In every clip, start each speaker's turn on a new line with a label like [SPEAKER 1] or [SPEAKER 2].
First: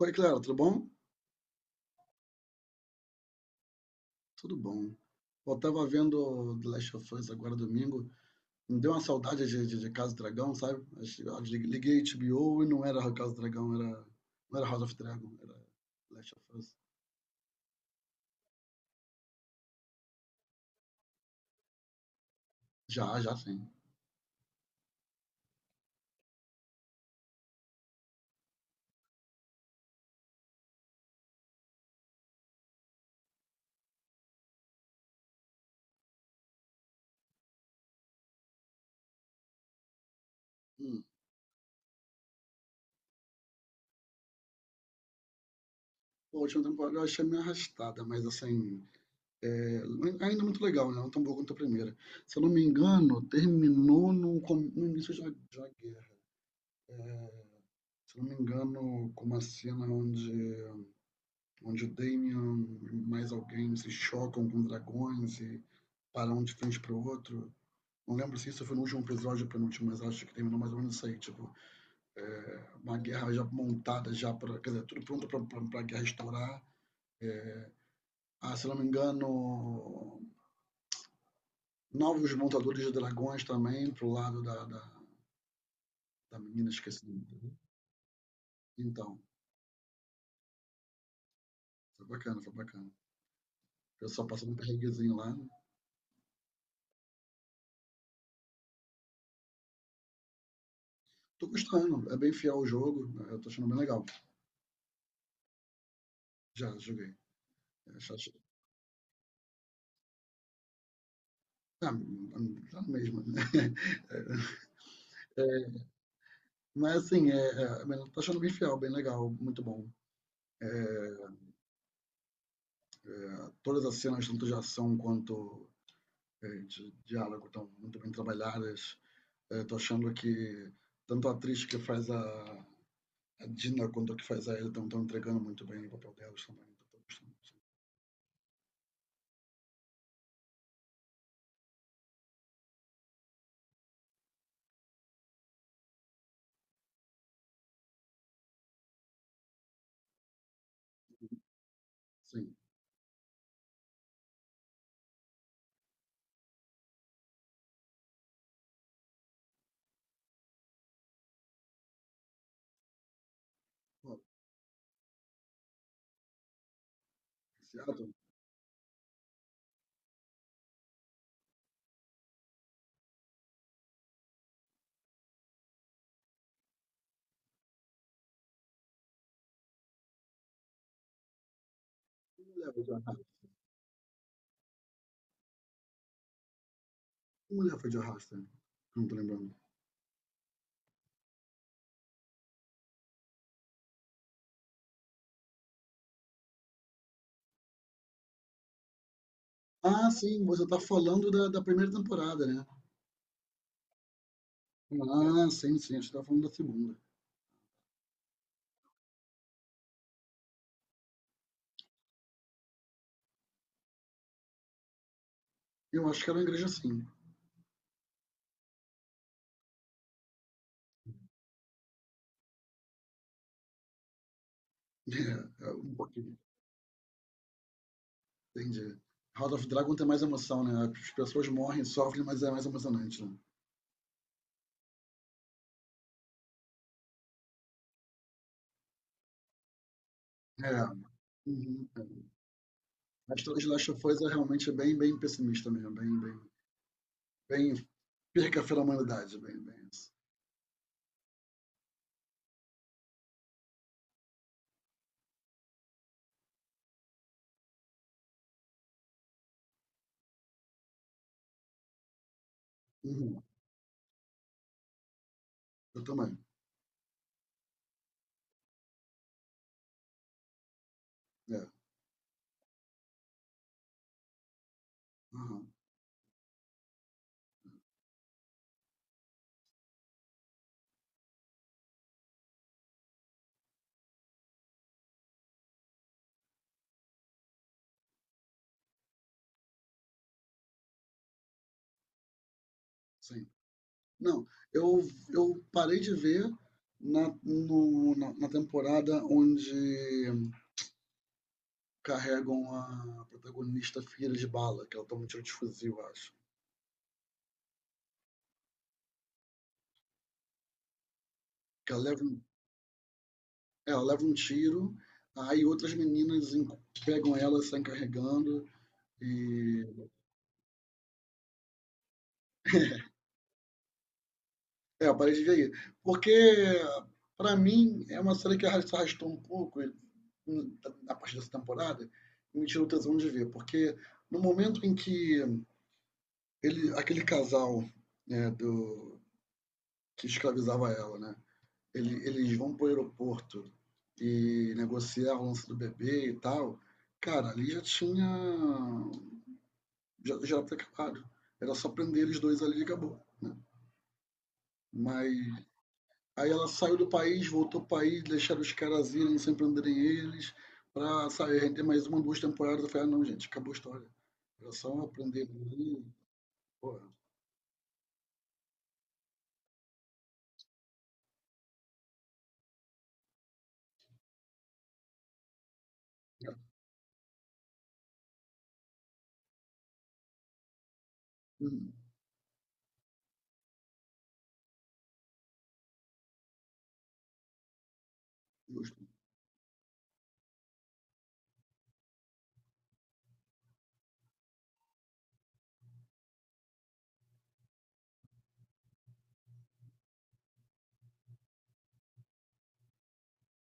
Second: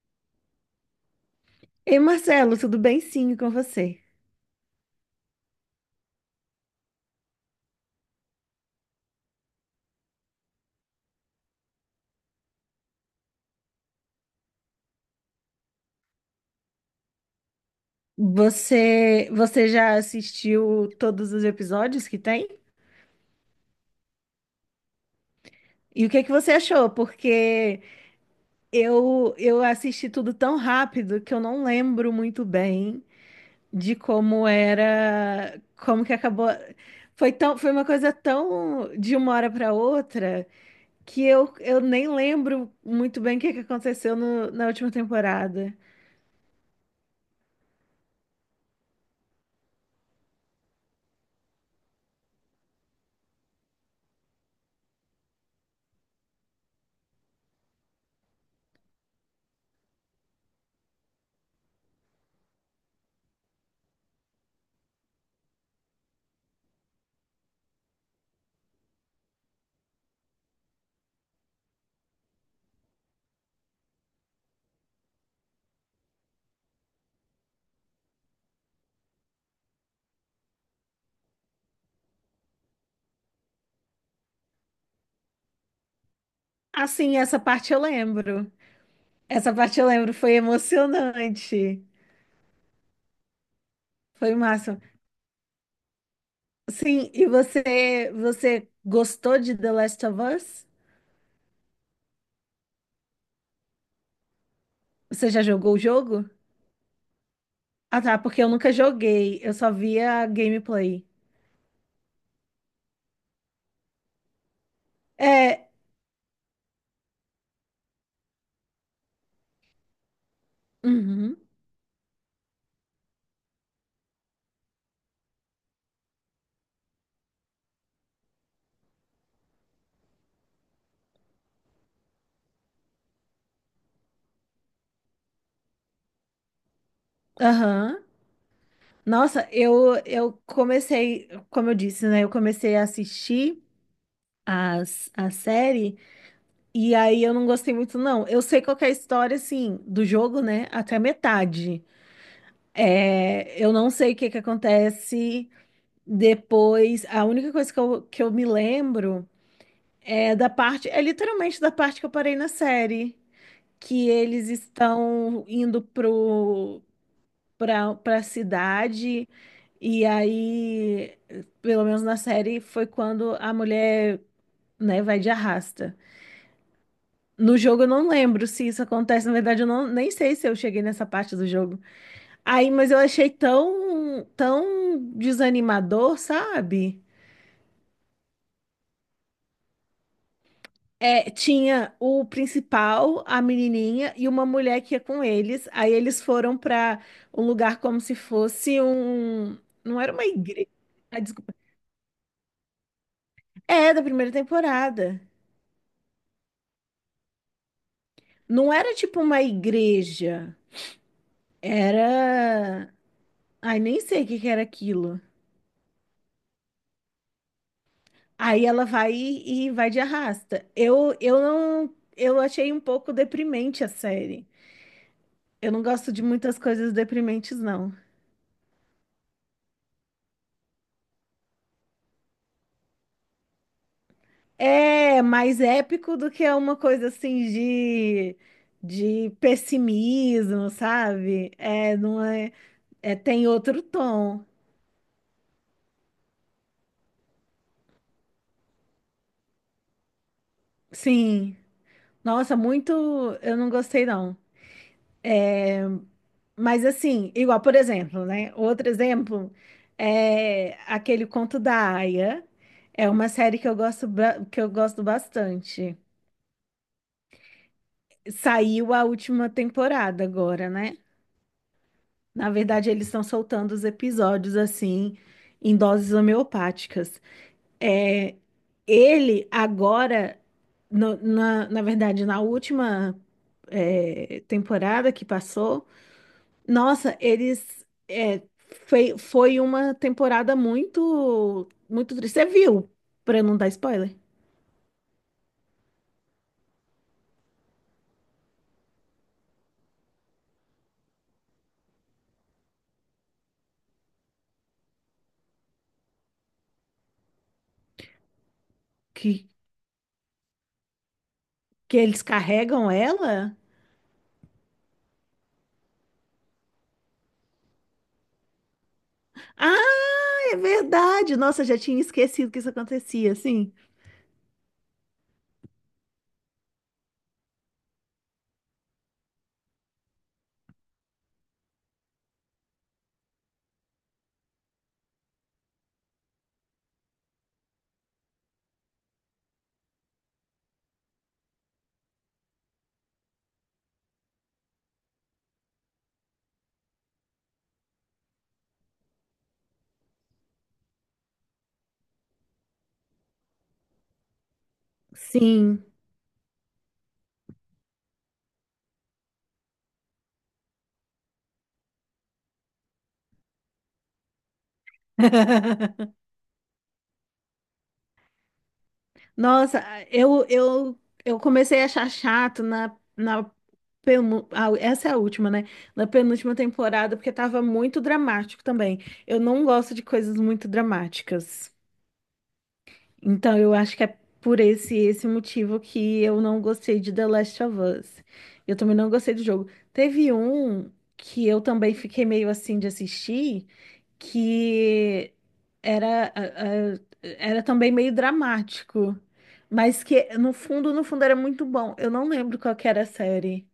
[SPEAKER 1] Oi, Clara, tudo bom?
[SPEAKER 2] Ei, Marcelo, tudo bem? Sim, com você.
[SPEAKER 1] Tudo bom. Eu tava vendo The Last of Us agora domingo, me deu uma saudade de Casa do Dragão, sabe? Eu liguei HBO e não era Casa do Dragão, era, não era House of Dragon, era The Last of Us.
[SPEAKER 2] Você já assistiu todos os episódios que tem?
[SPEAKER 1] Já, sim.
[SPEAKER 2] E o que é que você achou? Porque eu assisti tudo tão rápido que eu não lembro muito bem de como era, como que acabou. Foi uma coisa tão de uma hora para outra
[SPEAKER 1] Hum.
[SPEAKER 2] que eu nem lembro muito bem o que é que aconteceu na última temporada.
[SPEAKER 1] Pô, a última temporada eu achei meio arrastada, mas assim, é, ainda muito legal, né? Não tão boa quanto a primeira. Se eu não me engano, terminou no início da uma guerra. É, Se eu não me engano, com uma cena onde onde o Damian e mais alguém se chocam com dragões e param um de frente para o outro. Não lembro se isso foi no último episódio ou penúltimo, mas acho que terminou mais ou menos isso aí. Tipo, é, uma guerra já montada, já pra, quer dizer, tudo pronto pra guerra estourar. É, se não me engano, novos montadores de dragões também pro lado da menina esquecida.
[SPEAKER 2] Assim, essa parte eu lembro.
[SPEAKER 1] Então,
[SPEAKER 2] Essa parte eu lembro, foi emocionante.
[SPEAKER 1] foi bacana, foi bacana. O pessoal
[SPEAKER 2] Foi o
[SPEAKER 1] passando um
[SPEAKER 2] máximo.
[SPEAKER 1] perreguezinho lá.
[SPEAKER 2] Sim, e você gostou de The Last of Us?
[SPEAKER 1] Tô gostando, é bem fiel o jogo, eu tô achando bem legal.
[SPEAKER 2] Você já jogou o jogo?
[SPEAKER 1] Já joguei.
[SPEAKER 2] Ah, tá,
[SPEAKER 1] Chateado.
[SPEAKER 2] porque eu nunca joguei, eu só via gameplay.
[SPEAKER 1] Ah, tá na mesma, né? É,
[SPEAKER 2] É,
[SPEAKER 1] é, mas assim, eu tô achando bem fiel, bem legal, muito bom. É, é,
[SPEAKER 2] uhum,
[SPEAKER 1] todas as cenas, tanto de ação quanto de diálogo, estão muito bem trabalhadas. É, tô achando que tanto a atriz que faz a Dina quanto a que faz a Ellie estão entregando muito bem o papel delas também. Tô gostando, sim.
[SPEAKER 2] aham. Nossa, eu comecei, como eu disse, né? Eu comecei a assistir a série e aí eu não gostei muito, não. Eu sei qual que é a história, assim, do jogo, né? Até a metade.
[SPEAKER 1] Sim.
[SPEAKER 2] É, eu não sei o que que acontece depois. A única coisa que eu me lembro é da parte, é literalmente da parte que eu parei na série, que
[SPEAKER 1] Ó,
[SPEAKER 2] eles estão indo
[SPEAKER 1] esse ato,
[SPEAKER 2] pra cidade, e aí, pelo menos na série, foi quando a mulher, né, vai de arrasta. No jogo eu não lembro se isso acontece, na verdade eu não, nem sei se eu cheguei nessa parte do jogo.
[SPEAKER 1] que
[SPEAKER 2] Aí,
[SPEAKER 1] mulher foi
[SPEAKER 2] mas
[SPEAKER 1] de
[SPEAKER 2] eu achei
[SPEAKER 1] arrasta.
[SPEAKER 2] tão desanimador, sabe?
[SPEAKER 1] Que mulher foi de arrasto? Não tô lembrando.
[SPEAKER 2] É, tinha o principal, a menininha e uma mulher que ia com eles. Aí eles foram para um lugar como se fosse um. Não
[SPEAKER 1] Ah,
[SPEAKER 2] era uma
[SPEAKER 1] sim, você
[SPEAKER 2] igreja.
[SPEAKER 1] tá
[SPEAKER 2] Ah,
[SPEAKER 1] falando
[SPEAKER 2] desculpa.
[SPEAKER 1] da primeira temporada, né?
[SPEAKER 2] É, da primeira temporada.
[SPEAKER 1] Ah, sim, sim, a gente estava falando da segunda.
[SPEAKER 2] Não era tipo uma igreja. Era. Ai, nem sei o que que era aquilo.
[SPEAKER 1] Eu acho que era uma igreja, sim.
[SPEAKER 2] Aí ela vai e vai de arrasta. Eu não. Eu achei um pouco deprimente a série.
[SPEAKER 1] É,
[SPEAKER 2] Eu não
[SPEAKER 1] um
[SPEAKER 2] gosto de
[SPEAKER 1] pouquinho.
[SPEAKER 2] muitas coisas deprimentes, não.
[SPEAKER 1] Entendi. House of Dragon tem mais emoção, né? As pessoas morrem, sofrem, mas é mais emocionante, né?
[SPEAKER 2] É mais épico do que é uma coisa assim de pessimismo,
[SPEAKER 1] É.
[SPEAKER 2] sabe?
[SPEAKER 1] Uhum,
[SPEAKER 2] É,
[SPEAKER 1] é.
[SPEAKER 2] não é, é,
[SPEAKER 1] A
[SPEAKER 2] tem
[SPEAKER 1] história de
[SPEAKER 2] outro
[SPEAKER 1] Last of Us é
[SPEAKER 2] tom.
[SPEAKER 1] realmente bem, bem pessimista mesmo, bem perca a fé da humanidade, bem, bem isso.
[SPEAKER 2] Sim. Nossa, muito eu não gostei, não. Mas assim, igual, por exemplo, né? Outro exemplo é aquele Conto da Aia. É uma
[SPEAKER 1] Uhum,
[SPEAKER 2] série que eu gosto, que eu gosto bastante.
[SPEAKER 1] eu também.
[SPEAKER 2] Saiu a última temporada agora, né?
[SPEAKER 1] É.
[SPEAKER 2] Na verdade, eles estão soltando os episódios assim,
[SPEAKER 1] Aham,
[SPEAKER 2] em doses homeopáticas. É, ele agora, na verdade, na última é, temporada que passou, nossa, eles é, foi uma temporada muito triste. Você viu, para
[SPEAKER 1] sim.
[SPEAKER 2] não dar spoiler,
[SPEAKER 1] Não, eu, eu parei de ver na, no- na, na temporada onde carregam a protagonista filha de bala, que ela toma um tiro de fuzil, eu acho.
[SPEAKER 2] que,
[SPEAKER 1] Que
[SPEAKER 2] que
[SPEAKER 1] ela
[SPEAKER 2] eles
[SPEAKER 1] leva, um-
[SPEAKER 2] carregam ela?
[SPEAKER 1] É, ela leva um tiro, aí pegam ela, saem carregando e...
[SPEAKER 2] Ah, é verdade! Nossa, já tinha esquecido que isso acontecia, sim.
[SPEAKER 1] É, eu parei de ver aí. Porque, pra mim, é uma série que se arrastou um pouco e, hum, a partir dessa temporada e me tirou o tesão de ver. Porque no momento em que aquele casal, né, do, que escravizava ela, né, eles vão para o aeroporto e negociar o lance do bebê e tal, cara, ali já tinha. Já era acabado. Era só prender eles dois ali e acabou. Né? Mas
[SPEAKER 2] Sim.
[SPEAKER 1] aí ela saiu do país, voltou para o país, deixaram os caras irem sem prenderem eles, para sair render mais uma, duas temporadas. Eu falei, ah, não, gente, acabou a história. Era só aprender ali. Porra,
[SPEAKER 2] Nossa, eu, eu, eu comecei a achar chato na ah, essa é a última, né? Na penúltima temporada, porque tava muito dramático também. Eu não gosto de coisas muito dramáticas.
[SPEAKER 1] hum,
[SPEAKER 2] Então eu acho que é por esse motivo que eu não gostei de The Last of Us. Eu também
[SPEAKER 1] justo.
[SPEAKER 2] não gostei do jogo. Teve um que eu também fiquei meio assim de assistir que era, era também meio dramático, mas que no fundo era muito bom. Eu não lembro qual que era a série.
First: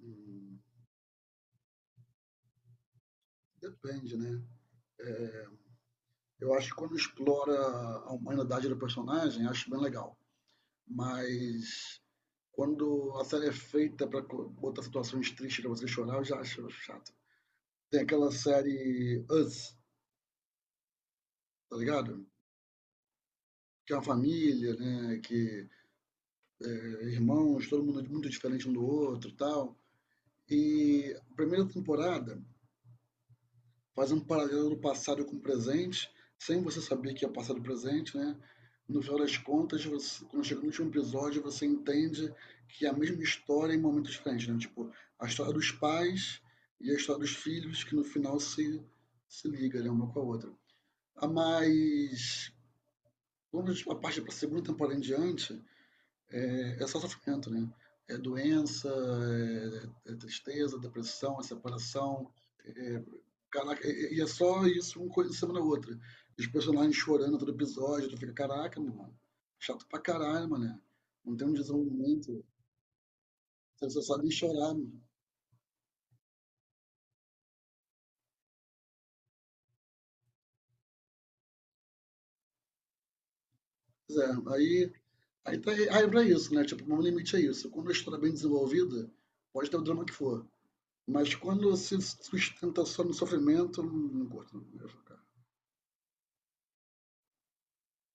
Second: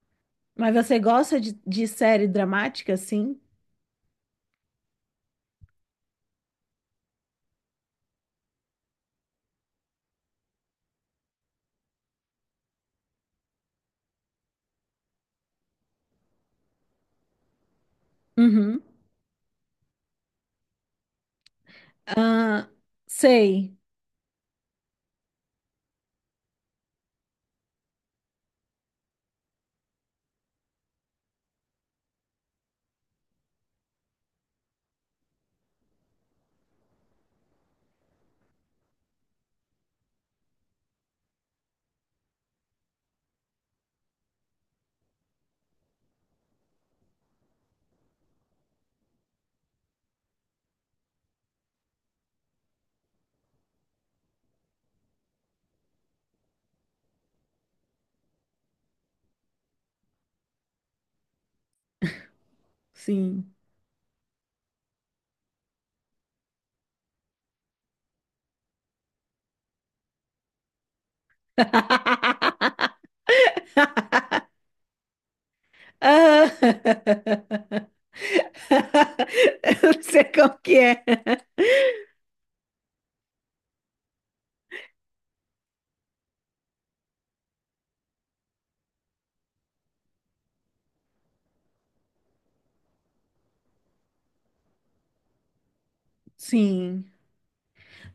[SPEAKER 1] Hum,
[SPEAKER 2] Mas você gosta de série dramática, assim?
[SPEAKER 1] depende, né? É, eu acho que quando explora a humanidade do personagem, acho bem legal. Mas quando a série é feita para botar situações tristes pra você chorar, eu já acho chato. Tem aquela
[SPEAKER 2] Uhum.
[SPEAKER 1] série Us, tá ligado?
[SPEAKER 2] Ah, sei,
[SPEAKER 1] Que é uma família, né? Que é irmãos, todo mundo muito diferente um do outro e tal. E a primeira temporada fazendo um paralelo do passado com o presente, sem você saber que é passado e presente, né? No final das contas, você, quando chega no último episódio, você entende que é a mesma história em momentos diferentes, né? Tipo, a história dos pais e a história dos filhos, que no final se liga, né? Uma com a outra. Ah, mas, quando a parte para a segunda temporada em diante, é só sofrimento, né? É doença, é tristeza, depressão, é separação.
[SPEAKER 2] sim.
[SPEAKER 1] Caraca, e é só isso, uma coisa em cima da outra. Os personagens chorando todo episódio, tu fica, caraca, mano, chato pra caralho, mano. Não tem um desenvolvimento, você só sabe chorar, mano.
[SPEAKER 2] Ah, Eu não sei qual que é.
[SPEAKER 1] Pois é, aí é pra isso, né? Tipo, o meu limite é isso. Quando a história é bem desenvolvida, pode ter o drama que for. Mas quando se sustenta só no sofrimento, eu não curto. Não. Eu fico, cara,
[SPEAKER 2] Sim.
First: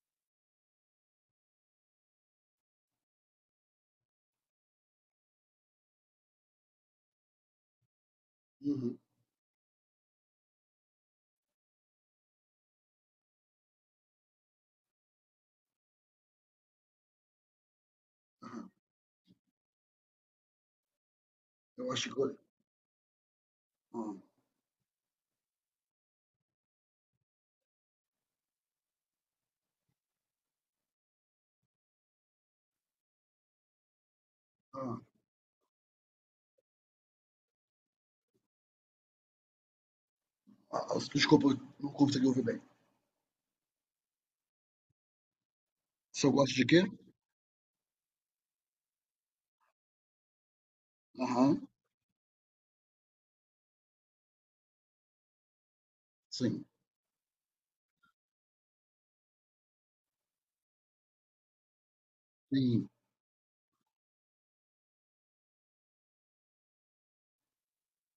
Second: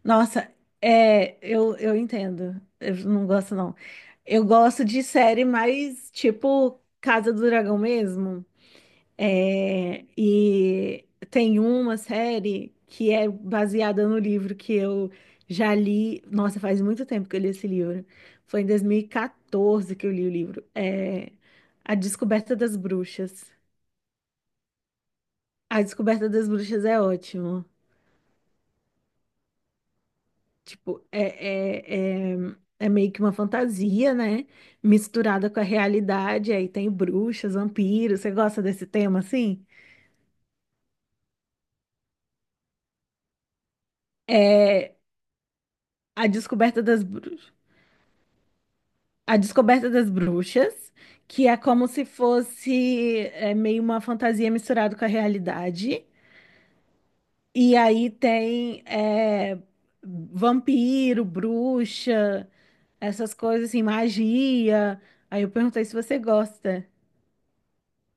[SPEAKER 2] Nossa, é, eu entendo. Eu não gosto, não. Eu gosto de série mais tipo Casa do Dragão mesmo.
[SPEAKER 1] uhum,
[SPEAKER 2] É, e tem uma série que é baseada no livro que eu já li. Nossa, faz muito tempo que eu li esse livro. Foi em
[SPEAKER 1] aham.
[SPEAKER 2] 2014 que eu li o livro. É
[SPEAKER 1] Eu
[SPEAKER 2] A
[SPEAKER 1] acho que.
[SPEAKER 2] Descoberta das Bruxas.
[SPEAKER 1] Ah,
[SPEAKER 2] A Descoberta das Bruxas é ótimo. Tipo, é, é, é meio que uma fantasia, né?
[SPEAKER 1] ah,
[SPEAKER 2] Misturada com a realidade. Aí tem bruxas, vampiros. Você gosta desse tema, assim?
[SPEAKER 1] desculpa, eu não consegui ouvir bem.
[SPEAKER 2] É
[SPEAKER 1] Se
[SPEAKER 2] A
[SPEAKER 1] eu gosto de
[SPEAKER 2] descoberta
[SPEAKER 1] quê?
[SPEAKER 2] das bruxas. A descoberta das bruxas, que é
[SPEAKER 1] Aham,
[SPEAKER 2] como se fosse é, meio uma fantasia misturada com a realidade.
[SPEAKER 1] sim.
[SPEAKER 2] E aí tem é, vampiro, bruxa,
[SPEAKER 1] Sim.
[SPEAKER 2] essas coisas assim, magia. Aí eu perguntei se você gosta.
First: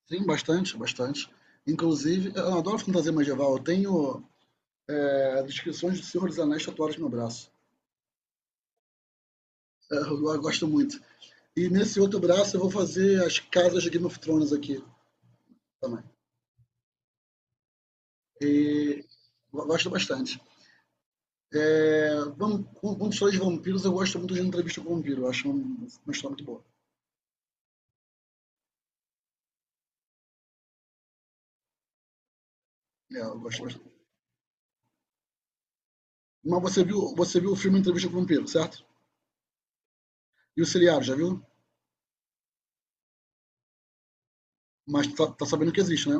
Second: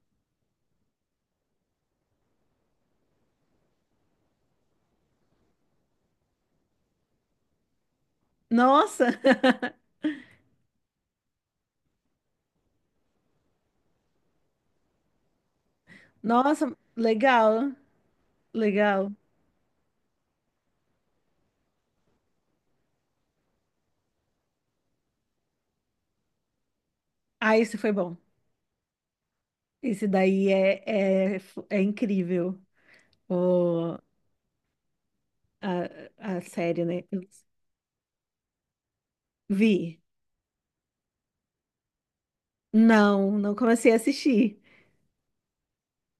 [SPEAKER 1] Sim, bastante, bastante. Inclusive, eu adoro fantasia medieval. Eu tenho as descrições do Senhor dos Anéis tatuadas no meu braço.
[SPEAKER 2] Nossa!
[SPEAKER 1] É, eu gosto muito. E nesse outro braço eu vou fazer as casas de Game of Thrones aqui também.
[SPEAKER 2] Nossa, legal,
[SPEAKER 1] E
[SPEAKER 2] legal.
[SPEAKER 1] gosto bastante. É, vamos, com histórias de vampiros, eu gosto muito de Entrevista com o Vampiro. Eu acho uma história muito boa.
[SPEAKER 2] Ah, esse foi bom. Esse daí é incrível,
[SPEAKER 1] É, eu gosto bastante.
[SPEAKER 2] o, a
[SPEAKER 1] Mas
[SPEAKER 2] série, né? Eu
[SPEAKER 1] você viu o filme Entrevista com o Vampiro, certo?
[SPEAKER 2] vi.
[SPEAKER 1] E o seriado, já viu?
[SPEAKER 2] Não, não comecei a assistir.
[SPEAKER 1] Mas tá, tá sabendo que existe, né?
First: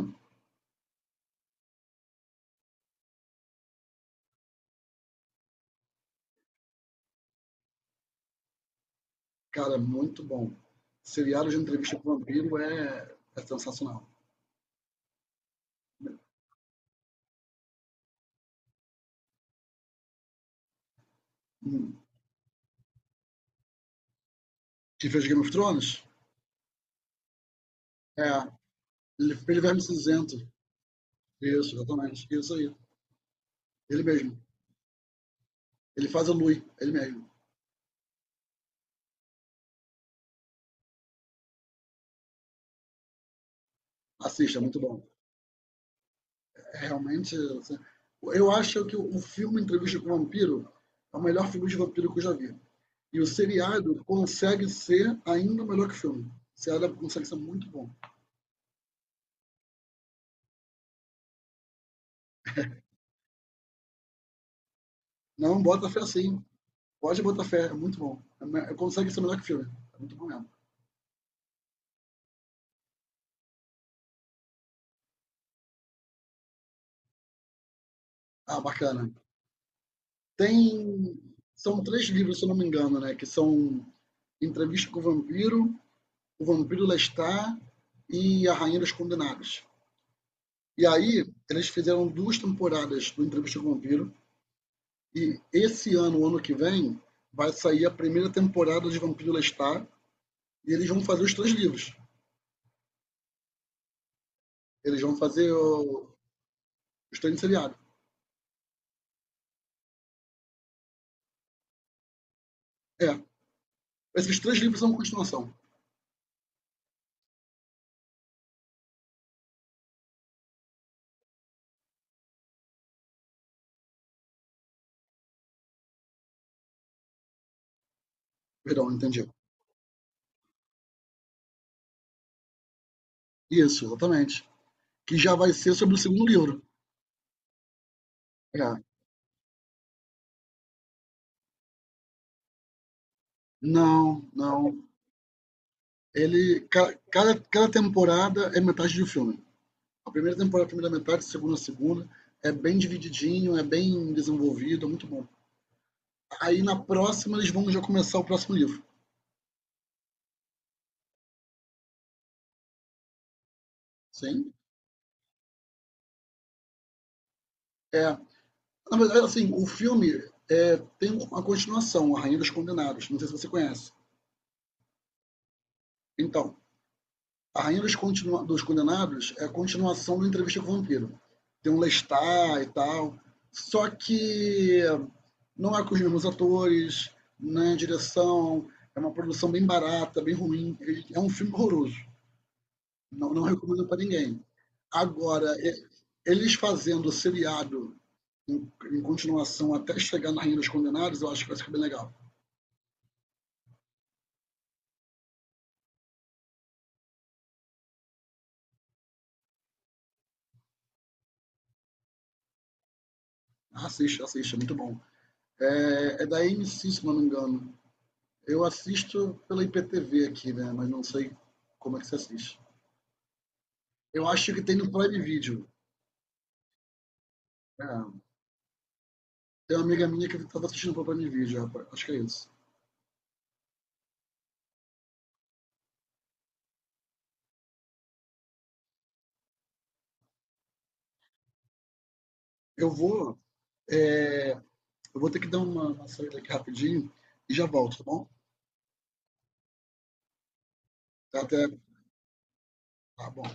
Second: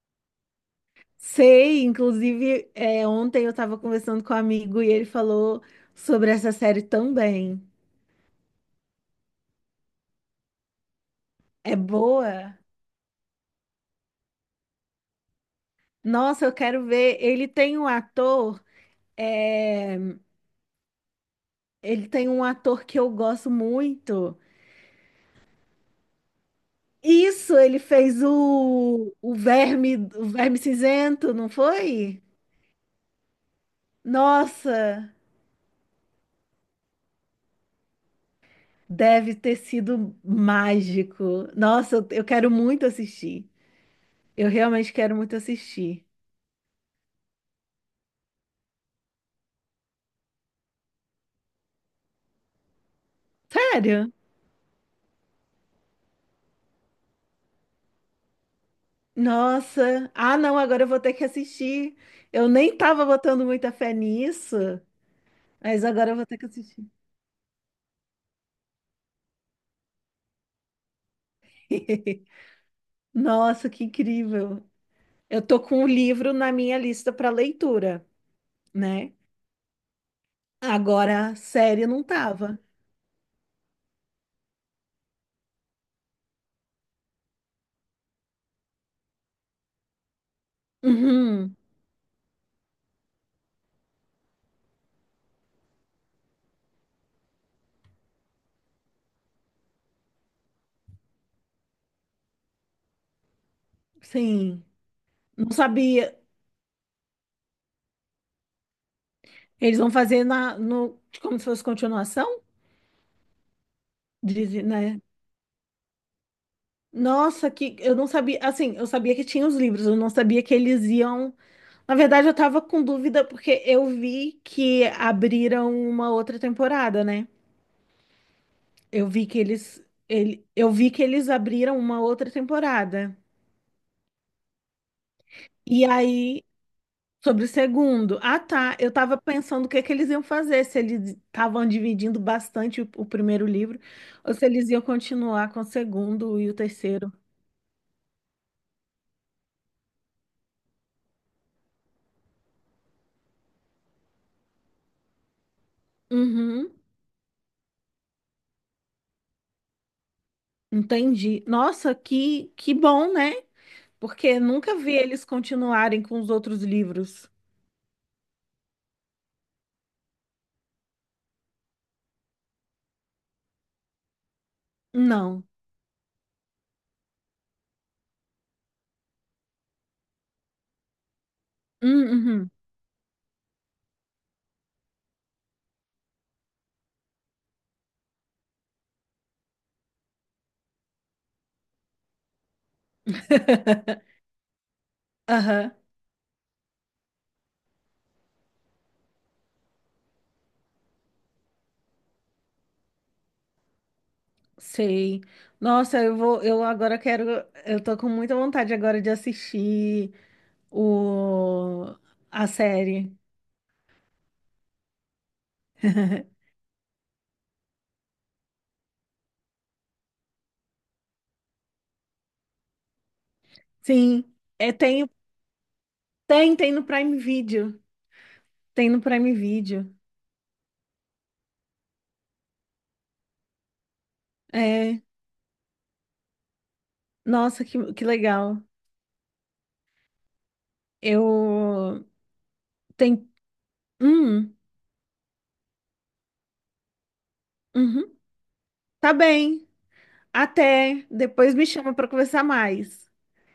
[SPEAKER 2] Sei, inclusive, é, ontem eu estava conversando com um amigo e ele falou sobre essa série também.
[SPEAKER 1] Cara, muito bom. Seriado de
[SPEAKER 2] É
[SPEAKER 1] entrevista com vampiro
[SPEAKER 2] boa?
[SPEAKER 1] é sensacional.
[SPEAKER 2] Nossa, eu quero ver. Ele tem um ator, é,
[SPEAKER 1] Hum.
[SPEAKER 2] ele tem um ator que eu gosto muito.
[SPEAKER 1] Que fez Game of Thrones?
[SPEAKER 2] Isso, ele fez
[SPEAKER 1] É. Ele fez Verme
[SPEAKER 2] o
[SPEAKER 1] Cinzento.
[SPEAKER 2] verme cinzento, não
[SPEAKER 1] Isso,
[SPEAKER 2] foi?
[SPEAKER 1] exatamente. Isso aí. Ele mesmo.
[SPEAKER 2] Nossa,
[SPEAKER 1] Ele faz o Louis, ele mesmo.
[SPEAKER 2] deve ter sido mágico. Nossa, eu quero muito assistir. Eu
[SPEAKER 1] Assista, é muito
[SPEAKER 2] realmente
[SPEAKER 1] bom.
[SPEAKER 2] quero muito assistir.
[SPEAKER 1] É realmente. Assim, eu acho que o filme Entrevista com o Vampiro é o melhor filme de vampiro que eu já vi. E o seriado
[SPEAKER 2] Sério?
[SPEAKER 1] consegue ser ainda melhor que o filme. O seriado consegue ser muito bom.
[SPEAKER 2] Nossa. Ah, não, agora eu vou ter que assistir. Eu nem tava botando muita fé nisso,
[SPEAKER 1] Não
[SPEAKER 2] mas
[SPEAKER 1] bota fé
[SPEAKER 2] agora eu vou ter
[SPEAKER 1] assim.
[SPEAKER 2] que assistir.
[SPEAKER 1] Pode botar fé, é muito bom. É, consegue ser melhor que o filme. É muito bom mesmo.
[SPEAKER 2] Nossa, que incrível. Eu tô com o livro na minha lista para leitura,
[SPEAKER 1] Ah, bacana.
[SPEAKER 2] né?
[SPEAKER 1] Tem.
[SPEAKER 2] Agora,
[SPEAKER 1] São
[SPEAKER 2] série não
[SPEAKER 1] três livros, se eu não
[SPEAKER 2] tava.
[SPEAKER 1] me engano, né? Que são Entrevista com o Vampiro, O Vampiro Lestat e A Rainha dos Condenados. E aí,
[SPEAKER 2] Uhum,
[SPEAKER 1] eles fizeram duas temporadas do Entrevista com o Vampiro. E esse ano, ano que vem, vai sair a primeira temporada de Vampiro Lestat. E eles vão fazer os três livros.
[SPEAKER 2] sim.
[SPEAKER 1] Eles vão
[SPEAKER 2] Não
[SPEAKER 1] fazer o...
[SPEAKER 2] sabia.
[SPEAKER 1] os três seriados.
[SPEAKER 2] Eles vão fazer na, no, como se fosse continuação?
[SPEAKER 1] É. Esses
[SPEAKER 2] Diz,
[SPEAKER 1] três livros são
[SPEAKER 2] né?
[SPEAKER 1] continuação.
[SPEAKER 2] Nossa, que eu não sabia. Assim, eu sabia que tinha os livros, eu não sabia que eles iam. Na verdade, eu tava com dúvida porque eu vi que abriram uma outra temporada, né?
[SPEAKER 1] Perdão,
[SPEAKER 2] Eu
[SPEAKER 1] entendi.
[SPEAKER 2] vi que eles, ele, eu vi que eles abriram uma outra temporada.
[SPEAKER 1] Isso, exatamente. Que já vai ser
[SPEAKER 2] E
[SPEAKER 1] sobre o segundo
[SPEAKER 2] aí
[SPEAKER 1] livro.
[SPEAKER 2] sobre o segundo. Ah, tá.
[SPEAKER 1] É.
[SPEAKER 2] Eu estava pensando o que é que eles iam fazer, se eles estavam dividindo bastante o primeiro livro,
[SPEAKER 1] Não,
[SPEAKER 2] ou se eles iam
[SPEAKER 1] não.
[SPEAKER 2] continuar com o segundo e o
[SPEAKER 1] Ele,
[SPEAKER 2] terceiro.
[SPEAKER 1] cada temporada é metade de um filme. A primeira temporada, a primeira metade, a segunda, a segunda. É bem divididinho, é bem desenvolvido, é muito bom. Aí
[SPEAKER 2] Uhum,
[SPEAKER 1] na próxima eles vão já começar o próximo livro.
[SPEAKER 2] entendi. Nossa, que bom, né? Porque
[SPEAKER 1] Sim?
[SPEAKER 2] nunca vi eles continuarem com os outros livros.
[SPEAKER 1] É. Na verdade, assim, o filme tem uma continuação, A Rainha dos Condenados. Não sei se você conhece.
[SPEAKER 2] Não.
[SPEAKER 1] Então, A Rainha dos Condenados é a continuação do Entrevista com o Vampiro. Tem um
[SPEAKER 2] Hum, uhum.
[SPEAKER 1] Lestat e tal. Só que não é com os mesmos atores, né? Direção, é uma produção bem barata, bem ruim. É um filme horroroso. Não, não recomendo para ninguém. Agora,
[SPEAKER 2] Aham,
[SPEAKER 1] eles fazendo o seriado em continuação até chegar na Rainha dos Condenados, eu acho que vai ficar bem legal.
[SPEAKER 2] sei. Nossa, eu vou, eu agora quero, eu tô com muita vontade agora de assistir o, a série.
[SPEAKER 1] Assista, assista, é muito bom. É, é da AMC, se não me engano. Eu assisto pela IPTV aqui, né? Mas não sei como é que se assiste.
[SPEAKER 2] Sim,
[SPEAKER 1] Eu acho que
[SPEAKER 2] é,
[SPEAKER 1] tem no Prime Video.
[SPEAKER 2] tem no Prime Video.
[SPEAKER 1] É.
[SPEAKER 2] Tem no Prime
[SPEAKER 1] Tem uma
[SPEAKER 2] Video.
[SPEAKER 1] amiga minha que estava assistindo pelo Prime Video, rapaz. Acho que é isso.
[SPEAKER 2] É, nossa, que legal. Eu
[SPEAKER 1] Eu
[SPEAKER 2] Tem,
[SPEAKER 1] vou, é,
[SPEAKER 2] hum,
[SPEAKER 1] eu vou ter que dar uma saída aqui rapidinho e já volto, tá
[SPEAKER 2] uhum,
[SPEAKER 1] bom?
[SPEAKER 2] tá bem. Até depois me
[SPEAKER 1] Até,
[SPEAKER 2] chama para conversar mais.
[SPEAKER 1] tá bom.